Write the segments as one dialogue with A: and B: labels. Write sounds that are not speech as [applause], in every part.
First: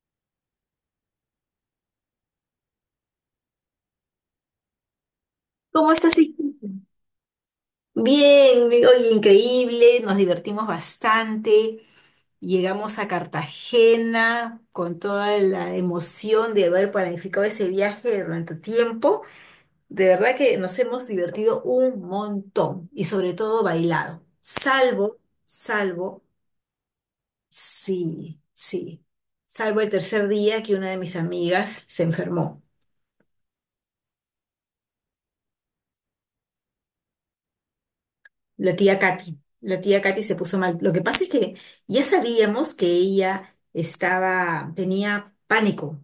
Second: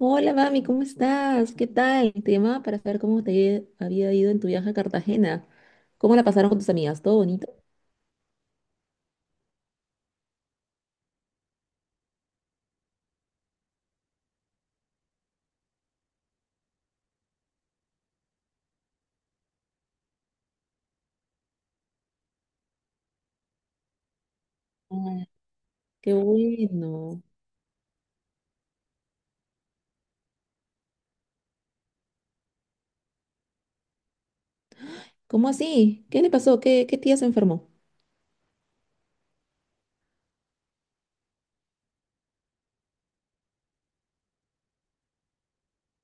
A: Hola, mami, ¿cómo estás? ¿Qué tal? Te llamaba para saber cómo te había ido en tu viaje a Cartagena.
B: ¿Cómo
A: ¿Cómo
B: estás,
A: la pasaron
B: Vicky?
A: con tus amigas? ¿Todo bonito?
B: Bien, oye, increíble, nos divertimos bastante. Llegamos a Cartagena con toda la emoción de haber planificado ese viaje durante tiempo. De verdad que nos hemos divertido un montón y sobre todo bailado.
A: Ay, qué bueno.
B: Sí, sí, salvo el tercer día que una de mis amigas se enfermó.
A: ¿Cómo así? ¿Qué le pasó? ¿Qué tía se enfermó?
B: La tía Katy se puso mal. Lo que pasa es que ya sabíamos que ella tenía pánico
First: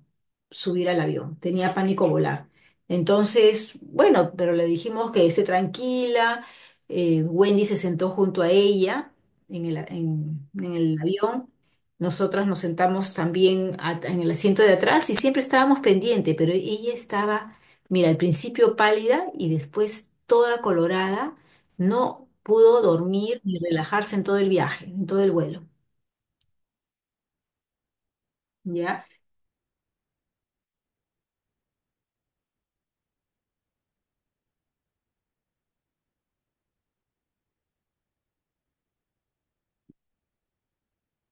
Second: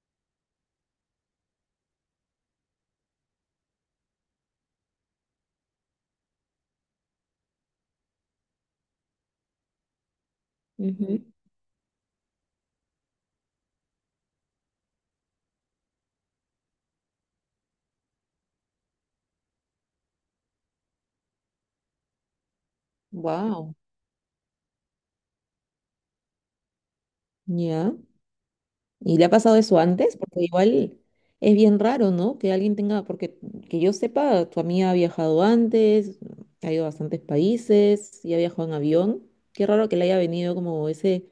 B: subir al avión, tenía pánico volar. Entonces, bueno, pero le dijimos que esté tranquila. Wendy se sentó junto a ella en el avión. Nosotras nos sentamos también en el asiento de atrás y siempre estábamos pendientes, pero ella estaba, mira, al principio pálida y después toda colorada, no pudo dormir ni
A: Wow.
B: relajarse en todo el viaje, en todo el vuelo.
A: ¿Ya?
B: ¿Ya?
A: ¿Y le ha pasado eso antes? Porque igual es bien raro, ¿no? Que alguien tenga, porque que yo sepa, tu amiga ha viajado antes, ha ido a bastantes países y ha viajado en avión. Qué raro que le haya venido como ese,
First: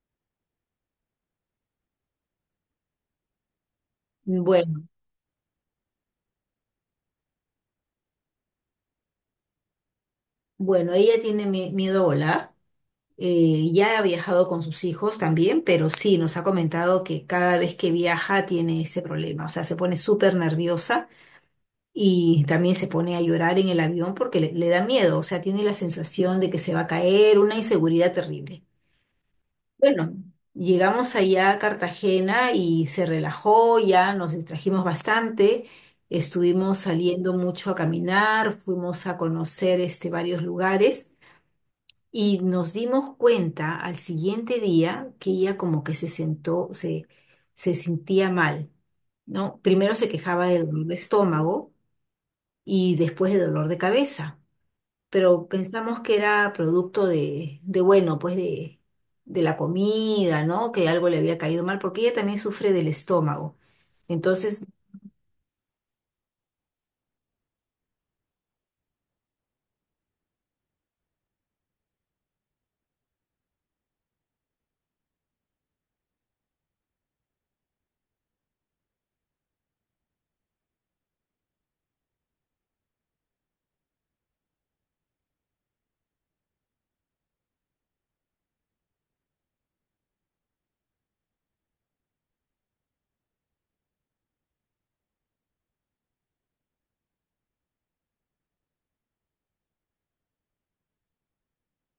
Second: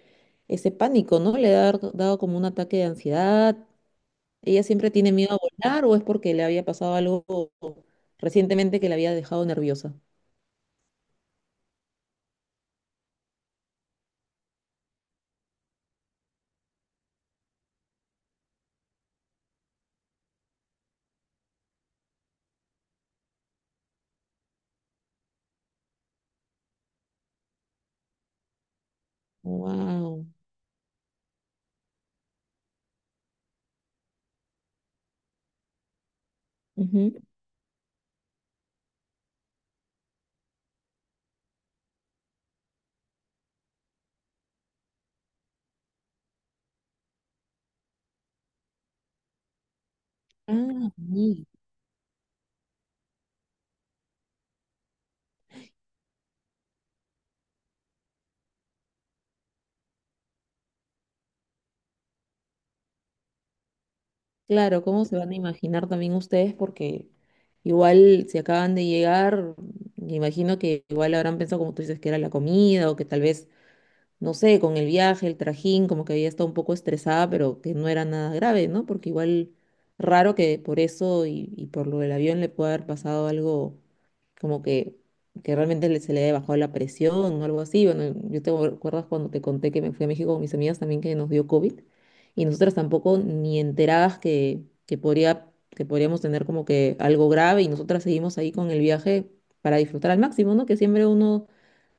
A: ese pánico, ¿no? Le ha dado como un ataque de ansiedad. ¿Ella
B: Bueno,
A: siempre tiene miedo a volar o es porque le había pasado algo recientemente que la había dejado nerviosa?
B: bueno, ella tiene miedo a volar. Ya ha viajado con sus hijos también, pero sí nos ha comentado que cada vez que viaja tiene ese problema. O sea, se pone súper nerviosa y también se pone a llorar en el avión porque le da miedo. O sea, tiene la sensación de que se va a caer, una inseguridad terrible. Bueno,
A: Wow.
B: llegamos allá a Cartagena y se relajó, ya nos distrajimos bastante, estuvimos saliendo mucho a caminar, fuimos a conocer este, varios lugares y nos dimos cuenta al siguiente día que ella como que se sentó, se sentía mal, ¿no? Primero se quejaba de dolor
A: Ah,
B: de estómago y después de dolor de cabeza, pero pensamos que era producto de bueno, pues de la comida, ¿no? Que algo le había caído mal, porque ella también sufre del estómago. Entonces,
A: claro, ¿cómo se van a imaginar también ustedes? Porque igual si acaban de llegar, me imagino que igual habrán pensado, como tú dices, que era la comida o que tal vez no sé, con el viaje, el trajín, como que había estado un poco estresada, pero que no era nada grave, ¿no? Porque igual raro que por eso y por lo del avión le pueda haber pasado algo como que realmente se le haya bajado la presión o algo así. Bueno, yo te acuerdas cuando te conté que me fui a México con mis amigas también que nos dio COVID y nosotras tampoco ni enteradas que podría, que podríamos tener como que algo grave y nosotras seguimos ahí con el viaje para disfrutar al máximo, ¿no? Que siempre uno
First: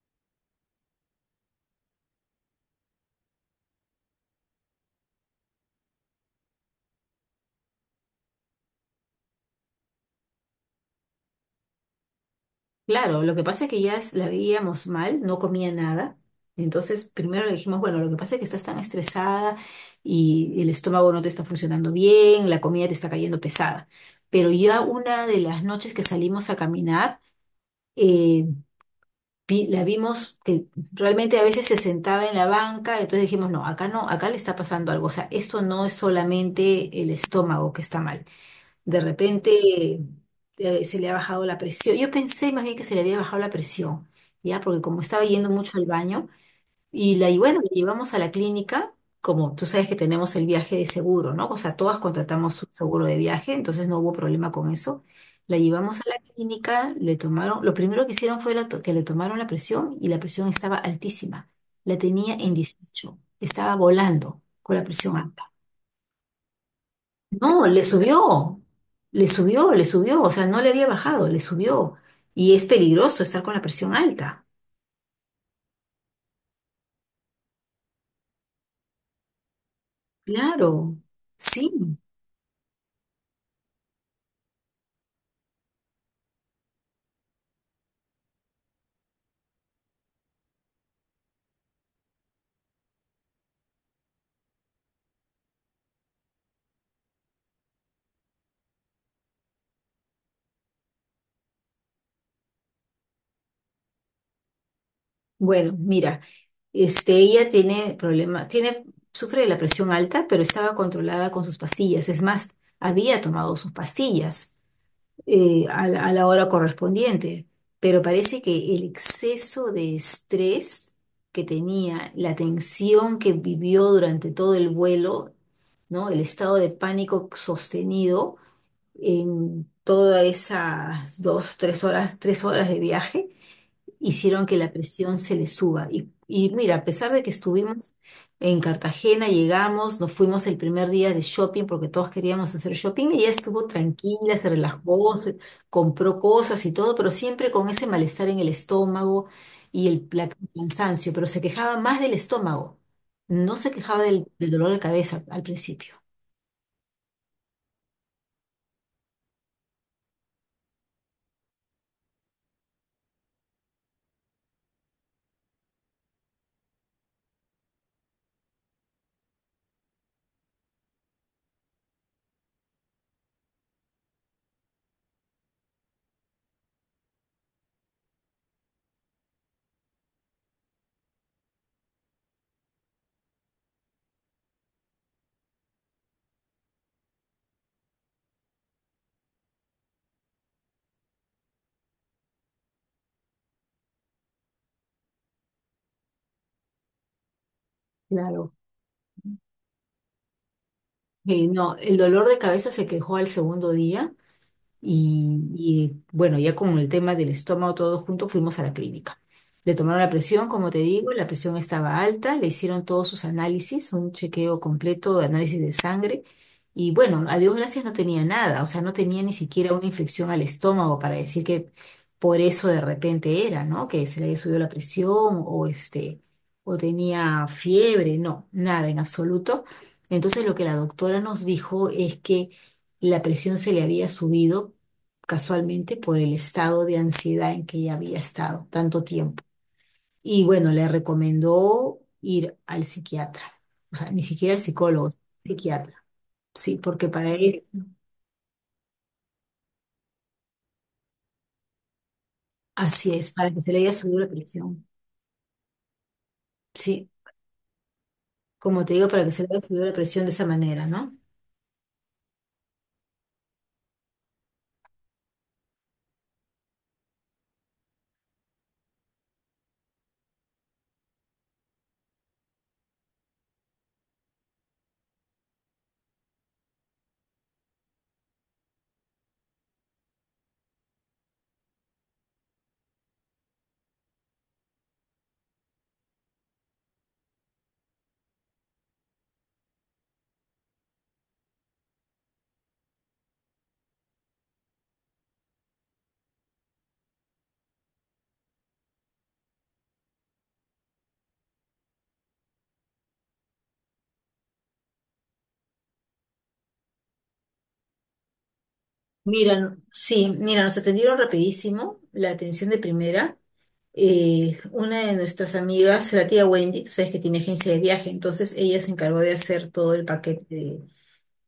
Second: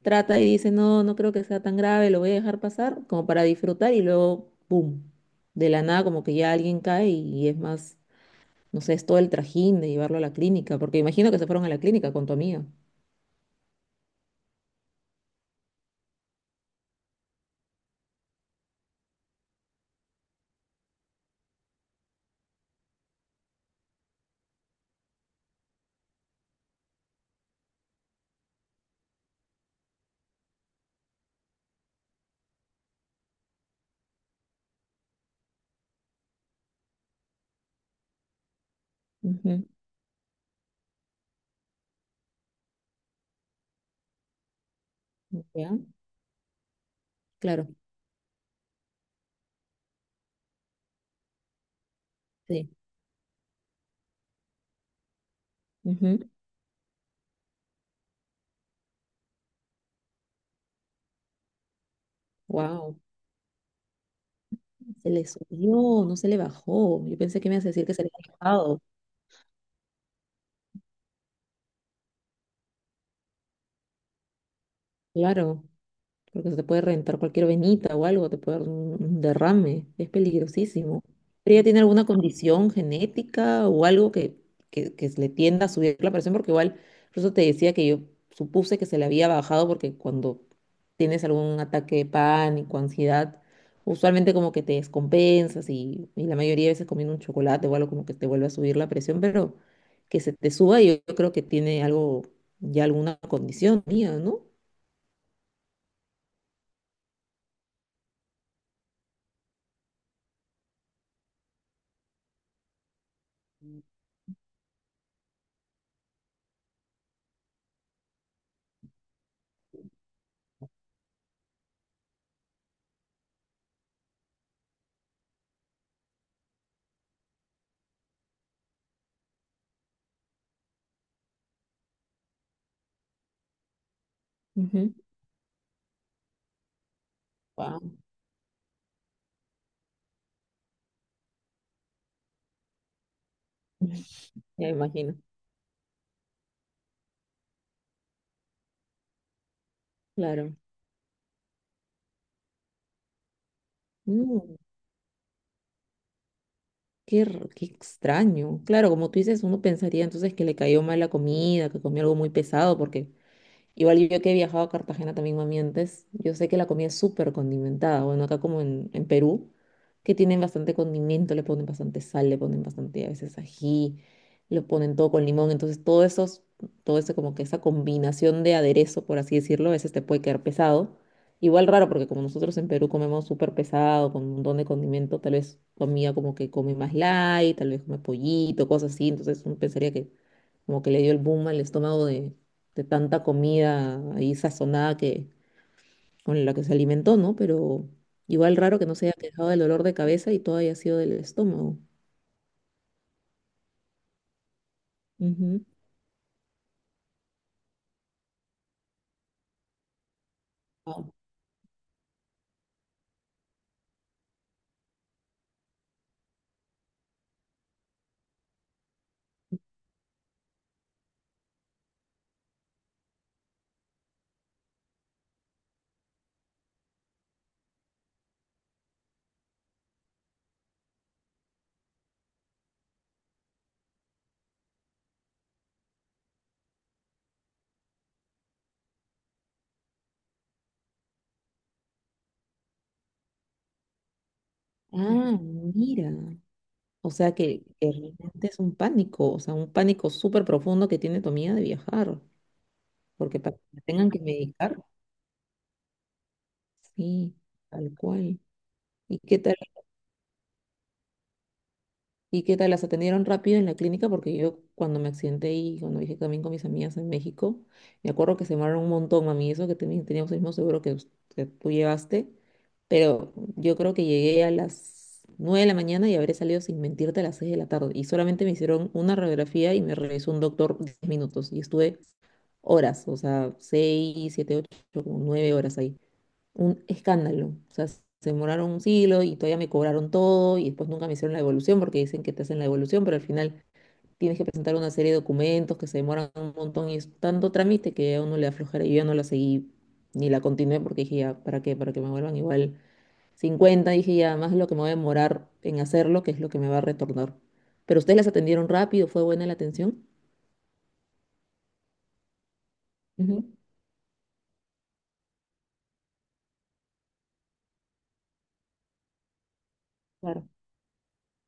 A: trata y dice, no, no creo que sea tan grave, lo voy a dejar pasar, como para disfrutar y luego, ¡pum! De la nada como que ya alguien cae y es más, no sé, es todo el trajín de llevarlo a la clínica, porque imagino que se fueron a la clínica con tu amiga.
B: claro, lo que pasa es que ya la veíamos mal, no comía nada. Entonces, primero le dijimos, bueno, lo que pasa es que estás tan estresada y el estómago no te está funcionando bien, la comida te está cayendo pesada. Pero ya una de las noches que salimos a caminar, eh, la vimos que realmente a veces se sentaba en la banca. Entonces dijimos, no, acá no, acá le está pasando algo, o sea, esto no es solamente el estómago que está mal. De repente
A: Ujú.
B: se le ha bajado la presión, yo pensé más bien que se le había bajado la presión, ya, porque como estaba yendo
A: ¿Ya?
B: mucho al baño, y bueno,
A: Claro,
B: la llevamos a la clínica, como tú sabes que tenemos el viaje de seguro, ¿no? O sea, todas contratamos un
A: sí.
B: seguro de viaje, entonces no hubo problema con eso. La llevamos a la clínica, lo primero que hicieron fue que le tomaron la presión, y la presión estaba altísima. La tenía en
A: Wow,
B: 18, estaba volando con la
A: se
B: presión
A: le
B: alta.
A: subió, no se le bajó. Yo pensé que me
B: No,
A: ibas a
B: le
A: decir que se le había
B: subió,
A: bajado.
B: le subió, le subió, o sea, no le había bajado, le subió. Y es peligroso estar con la presión alta.
A: Claro, porque se te puede reventar cualquier venita o algo, te puede dar un derrame, es
B: Claro,
A: peligrosísimo. Pero ella tiene
B: sí.
A: alguna condición genética o algo que le tienda a subir la presión, porque igual, por eso te decía que yo supuse que se le había bajado, porque cuando tienes algún ataque de pánico, ansiedad, usualmente como que te descompensas y la mayoría de veces comiendo un chocolate o algo como que te vuelve a subir la presión, pero que se te suba, yo creo que tiene algo, ya alguna condición mía, ¿no?
B: Bueno, mira, este, ella sufre de la presión alta, pero estaba controlada con sus pastillas. Es más, había tomado sus pastillas a la hora correspondiente, pero parece que el exceso de estrés que tenía, la tensión que vivió durante todo el vuelo, ¿no? El estado de pánico sostenido en todas esas 2, tres horas de viaje hicieron que la
A: Ujú.
B: presión se le suba. Y mira, a pesar de que
A: Guau.
B: estuvimos en Cartagena, llegamos, nos fuimos el primer día de shopping porque todos queríamos hacer shopping, ella estuvo tranquila, se
A: Ya imagino,
B: relajó, compró cosas y todo, pero siempre con ese malestar en el estómago y el
A: claro.
B: cansancio, pero se quejaba más del estómago, no se quejaba del
A: Mm,
B: dolor de cabeza al principio.
A: qué, qué extraño. Claro, como tú dices, uno pensaría entonces que le cayó mal la comida, que comió algo muy pesado, porque igual yo que he viajado a Cartagena también, mami, antes, yo sé que la comida es súper condimentada. Bueno, acá como en Perú, que tienen bastante condimento, le ponen bastante sal, le ponen bastante a veces ají, lo ponen todo con limón. Entonces, todo esos, todo eso como que esa combinación de aderezo, por así decirlo, a veces te puede quedar pesado. Igual raro, porque como nosotros en Perú comemos súper pesado, con un montón de condimento, tal vez tu amiga como que come más light, tal vez come pollito, cosas así. Entonces, uno pensaría que como que le dio el boom al estómago de tanta comida ahí sazonada que, con la que se alimentó, ¿no? Pero
B: Claro.
A: igual raro que no se haya quejado del dolor de cabeza y todo haya sido del
B: No,
A: estómago.
B: el dolor de cabeza se quejó al segundo día.
A: Ujú.
B: Y, bueno, ya con el tema del estómago todos juntos fuimos a la clínica. Le tomaron la presión, como te digo,
A: Wao.
B: la presión estaba alta, le hicieron todos sus análisis, un chequeo completo de análisis de sangre. Y bueno, a Dios gracias no tenía nada, o sea, no tenía ni siquiera una infección al estómago para decir que por eso de repente era, ¿no? Que se le había subido la presión, o este, o tenía fiebre, no, nada en absoluto. Entonces, lo que la doctora nos dijo es que la presión se le había subido casualmente por el estado de ansiedad en que ella había estado tanto tiempo. Y bueno, le recomendó ir al psiquiatra, o sea, ni siquiera al psicólogo,
A: Ah,
B: psiquiatra.
A: mira.
B: Sí, porque
A: O
B: para
A: sea que,
B: él,
A: que realmente es un pánico, o sea, un pánico súper profundo que tiene tu amiga de viajar,
B: así es,
A: porque
B: para
A: para
B: que
A: que
B: se le
A: la
B: haya
A: tengan
B: subido
A: que
B: la
A: medicar,
B: presión. Sí,
A: sí, tal cual.
B: como te digo,
A: ¿Y
B: para que
A: qué
B: se le
A: tal?
B: haya subido la presión de esa manera, ¿no?
A: ¿Y qué tal? ¿Las atendieron rápido en la clínica? Porque yo cuando me accidenté y cuando viajé también con mis amigas en México, me acuerdo que se demoraron un montón, mami, eso que teníamos el mismo seguro que, que tú llevaste, pero yo creo que llegué a las 9 de la mañana y habré salido sin mentirte a las 6 de la tarde. Y solamente me hicieron una radiografía y me revisó un doctor 10 minutos y estuve horas, o sea, 6 7 8 como 9 horas ahí un escándalo. O sea, se demoraron un siglo y todavía me cobraron todo y después nunca me hicieron la devolución porque dicen que te hacen la devolución, pero al final tienes que presentar una serie de documentos que se demoran un montón y es tanto trámite que a uno le aflojera. Yo ya no la seguí ni la continué porque dije ya, ¿para qué? Para que me vuelvan igual 50 dije ya, más lo que me voy a demorar en hacerlo, que es lo que me va a retornar. Pero ustedes las atendieron rápido, ¿fue buena la
B: Mira,
A: atención?
B: sí, mira, nos atendieron rapidísimo, la atención de primera.
A: Ujú,
B: Una de nuestras amigas, la tía Wendy, tú sabes que tiene agencia de viaje, entonces ella se encargó de hacer todo el
A: claro.
B: paquete,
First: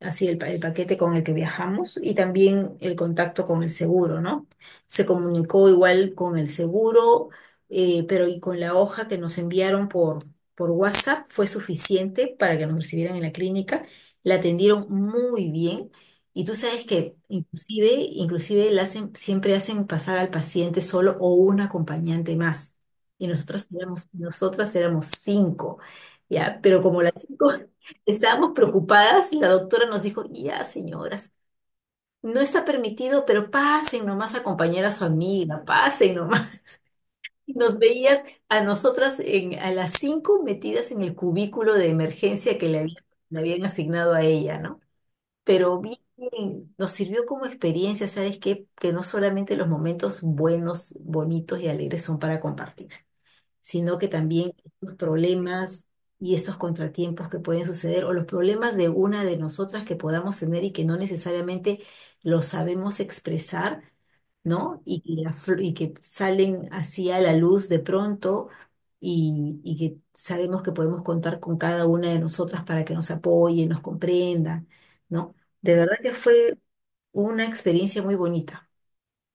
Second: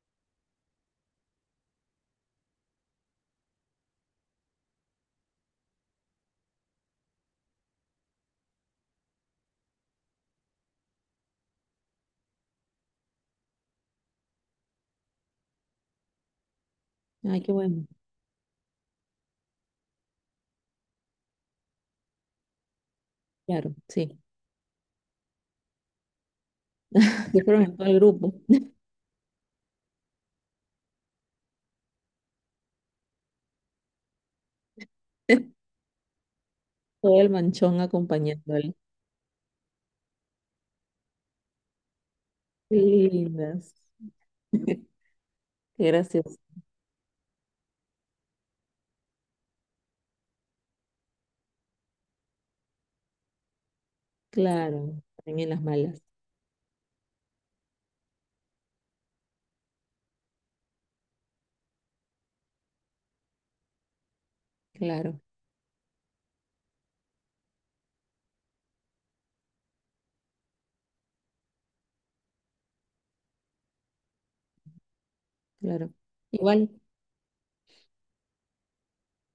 B: así el paquete con el que viajamos, y también el contacto con el seguro, ¿no? Se comunicó igual con el seguro, pero y con la hoja que nos enviaron por WhatsApp fue suficiente para que nos recibieran en la clínica. La atendieron muy bien. Y tú sabes que
A: Ay, qué
B: inclusive,
A: bueno.
B: inclusive la hacen, siempre hacen pasar al paciente solo o un acompañante más. Y
A: Claro, sí.
B: nosotras éramos cinco, ¿ya? Pero como las
A: [laughs] Se
B: cinco
A: fueron en todo el grupo,
B: estábamos
A: [laughs]
B: preocupadas y la doctora nos dijo, ya, señoras, no está permitido, pero pasen nomás a acompañar a su amiga, pasen nomás. [laughs]
A: todo el
B: Y nos
A: manchón
B: veías
A: acompañando.
B: a nosotras a las cinco metidas en el cubículo de emergencia que
A: Qué
B: le habían
A: lindas.
B: asignado a
A: [laughs]
B: ella, ¿no?
A: Qué
B: Pero bien,
A: gracioso.
B: nos sirvió como experiencia, ¿sabes qué? Que no solamente los momentos buenos, bonitos y alegres son para compartir, sino que también los
A: Claro, también en las
B: problemas
A: malas.
B: y estos contratiempos que pueden suceder, o los problemas de una de nosotras que podamos tener y que no necesariamente los sabemos expresar, ¿no?
A: Claro,
B: Y que salen así a la luz de pronto, y que sabemos que podemos contar con cada una de nosotras para que nos apoye, nos comprenda, ¿no? De
A: claro.
B: verdad que fue
A: Igual,
B: una experiencia muy bonita.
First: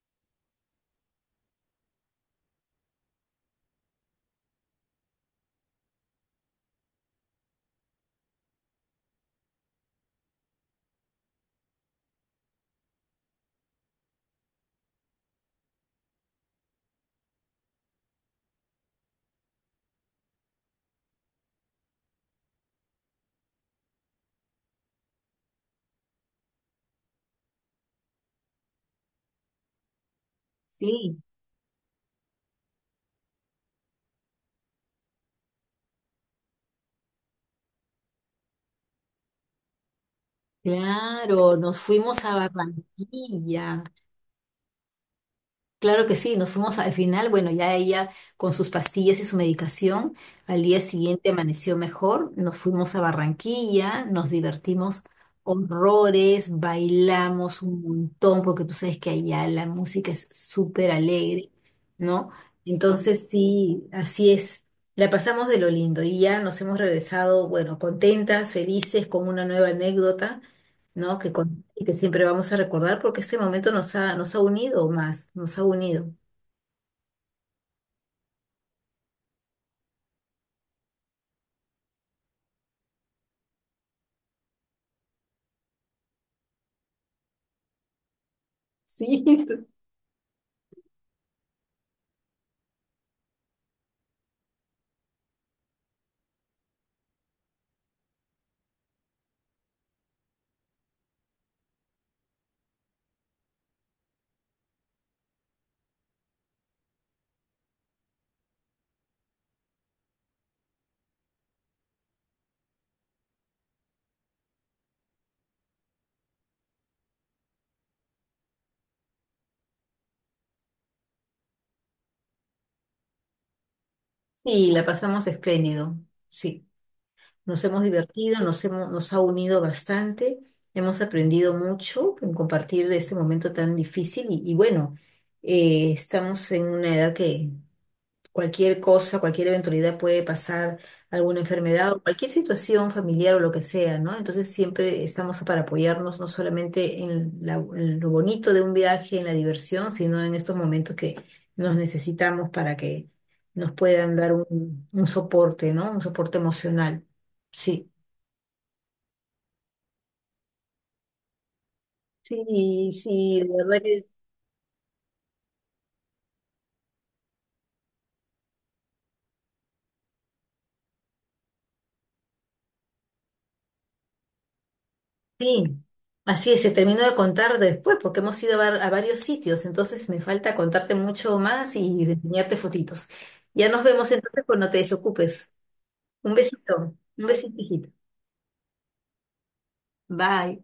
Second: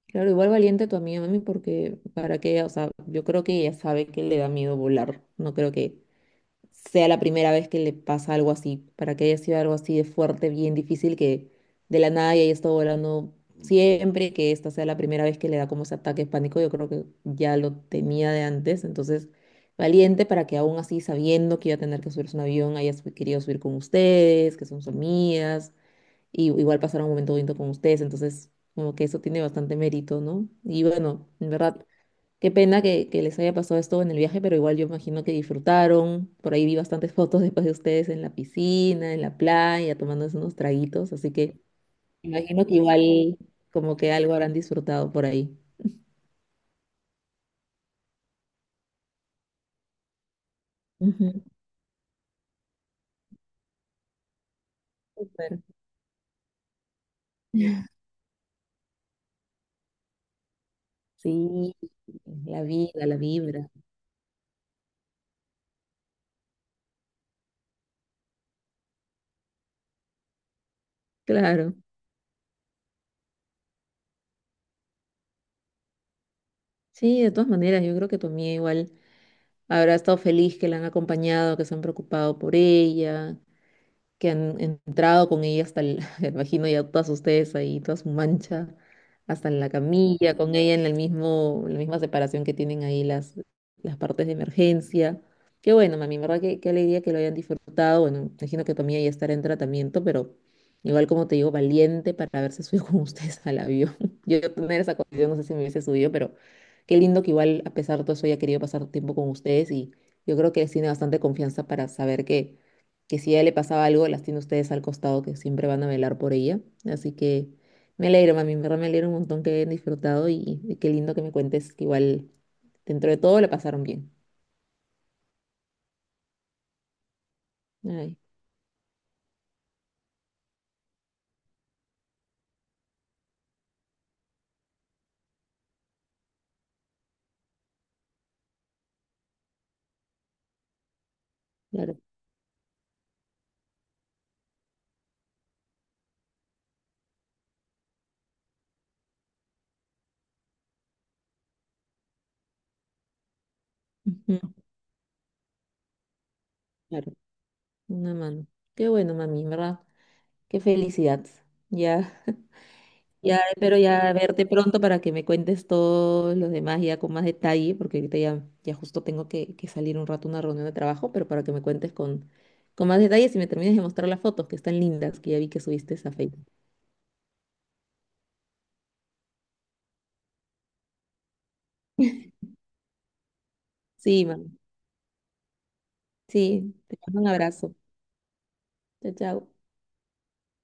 A: claro, igual valiente tu amiga, mami, porque para que o sea, yo creo que ella sabe que le da miedo volar. No creo que sea la primera vez que le pasa algo así, para que haya sido algo así de fuerte, bien difícil, que de la nada y haya estado volando siempre, que esta sea la primera vez que le da como ese ataque de pánico, yo creo que ya lo tenía de antes, entonces valiente para que aún así, sabiendo que iba a tener que subirse a un avión, haya querido subir con ustedes, que son sus amigas, y igual pasar un momento bonito con ustedes, entonces como que eso tiene bastante mérito, ¿no? Y
B: Sí,
A: bueno, en verdad, qué pena que les haya pasado esto en el viaje, pero igual yo imagino que disfrutaron. Por ahí vi bastantes fotos después de ustedes en la piscina, en la playa, tomándose unos traguitos, así
B: claro,
A: que
B: nos fuimos a
A: imagino que igual
B: Barranquilla.
A: como que algo habrán disfrutado por ahí.
B: Claro que sí, nos fuimos al final, bueno, ya ella con sus pastillas y su medicación, al día siguiente
A: Ujú,
B: amaneció mejor, nos fuimos a Barranquilla, nos divertimos
A: súper.
B: horrores, bailamos un
A: [laughs]
B: montón, porque tú sabes que allá la música es súper alegre,
A: Sí,
B: ¿no?
A: la vida, la
B: Entonces
A: vibra.
B: sí, así es, la pasamos de lo lindo y ya nos hemos regresado, bueno, contentas, felices, con una nueva anécdota, ¿no? Que
A: Claro.
B: y que siempre vamos a recordar porque este momento nos ha unido más, nos ha unido.
A: Sí, de todas maneras, yo creo que tu amiga igual habrá estado feliz que la han acompañado, que se han preocupado por ella, que han entrado con ella hasta el, [laughs] me imagino ya todas ustedes ahí, toda su mancha,
B: Sí.
A: hasta en la
B: [laughs]
A: camilla, con ella en el mismo, la misma separación que tienen ahí las partes de emergencia. Qué bueno, mami, en verdad que qué alegría que lo hayan disfrutado. Bueno, me imagino que tu amiga ya estará en tratamiento, pero igual como te digo, valiente para haberse subido [laughs] con ustedes al avión. [laughs] Yo tener esa condición, no sé si me hubiese subido, pero qué lindo que igual a pesar de todo eso haya querido pasar tiempo con ustedes y yo creo que les tiene bastante confianza para saber que si a ella le pasaba algo, las tiene ustedes al costado, que siempre van a velar por ella. Así que me alegro, mami, en verdad me alegro un montón que hayan disfrutado y qué lindo que me cuentes que igual dentro de todo la pasaron bien.
B: Y la pasamos espléndido, sí. Nos hemos
A: Ay,
B: divertido, nos hemos, nos ha unido bastante, hemos aprendido mucho en compartir este momento tan difícil y bueno, estamos en una edad que cualquier cosa, cualquier eventualidad puede pasar, alguna enfermedad
A: claro,
B: o cualquier situación familiar o lo que sea, ¿no? Entonces siempre estamos para apoyarnos no solamente en lo bonito de un viaje, en la diversión, sino en estos momentos que nos necesitamos para que nos puedan dar
A: ujú,
B: un soporte, ¿no? Un soporte emocional.
A: claro,
B: Sí.
A: una mano. Qué bueno, mami, en verdad, qué felicidad. Ya.
B: Sí,
A: Ya
B: sí, de
A: espero
B: verdad.
A: ya verte pronto para que me cuentes todos los demás ya con más detalle, porque ahorita ya, ya justo tengo que salir un rato a una reunión de trabajo, pero para que me cuentes con más detalles y me termines de mostrar las fotos que están lindas, que ya vi que
B: Sí,
A: subiste a Facebook.
B: así es, se terminó de contar después porque hemos ido a varios sitios, entonces me falta contarte mucho más y de
A: [laughs]
B: enseñarte fotitos. Ya nos vemos
A: Sí,
B: entonces
A: man.
B: cuando te desocupes.
A: Sí, te mando
B: Un
A: un
B: besito,
A: abrazo.
B: hijito.
A: Chao, chao.
B: Bye.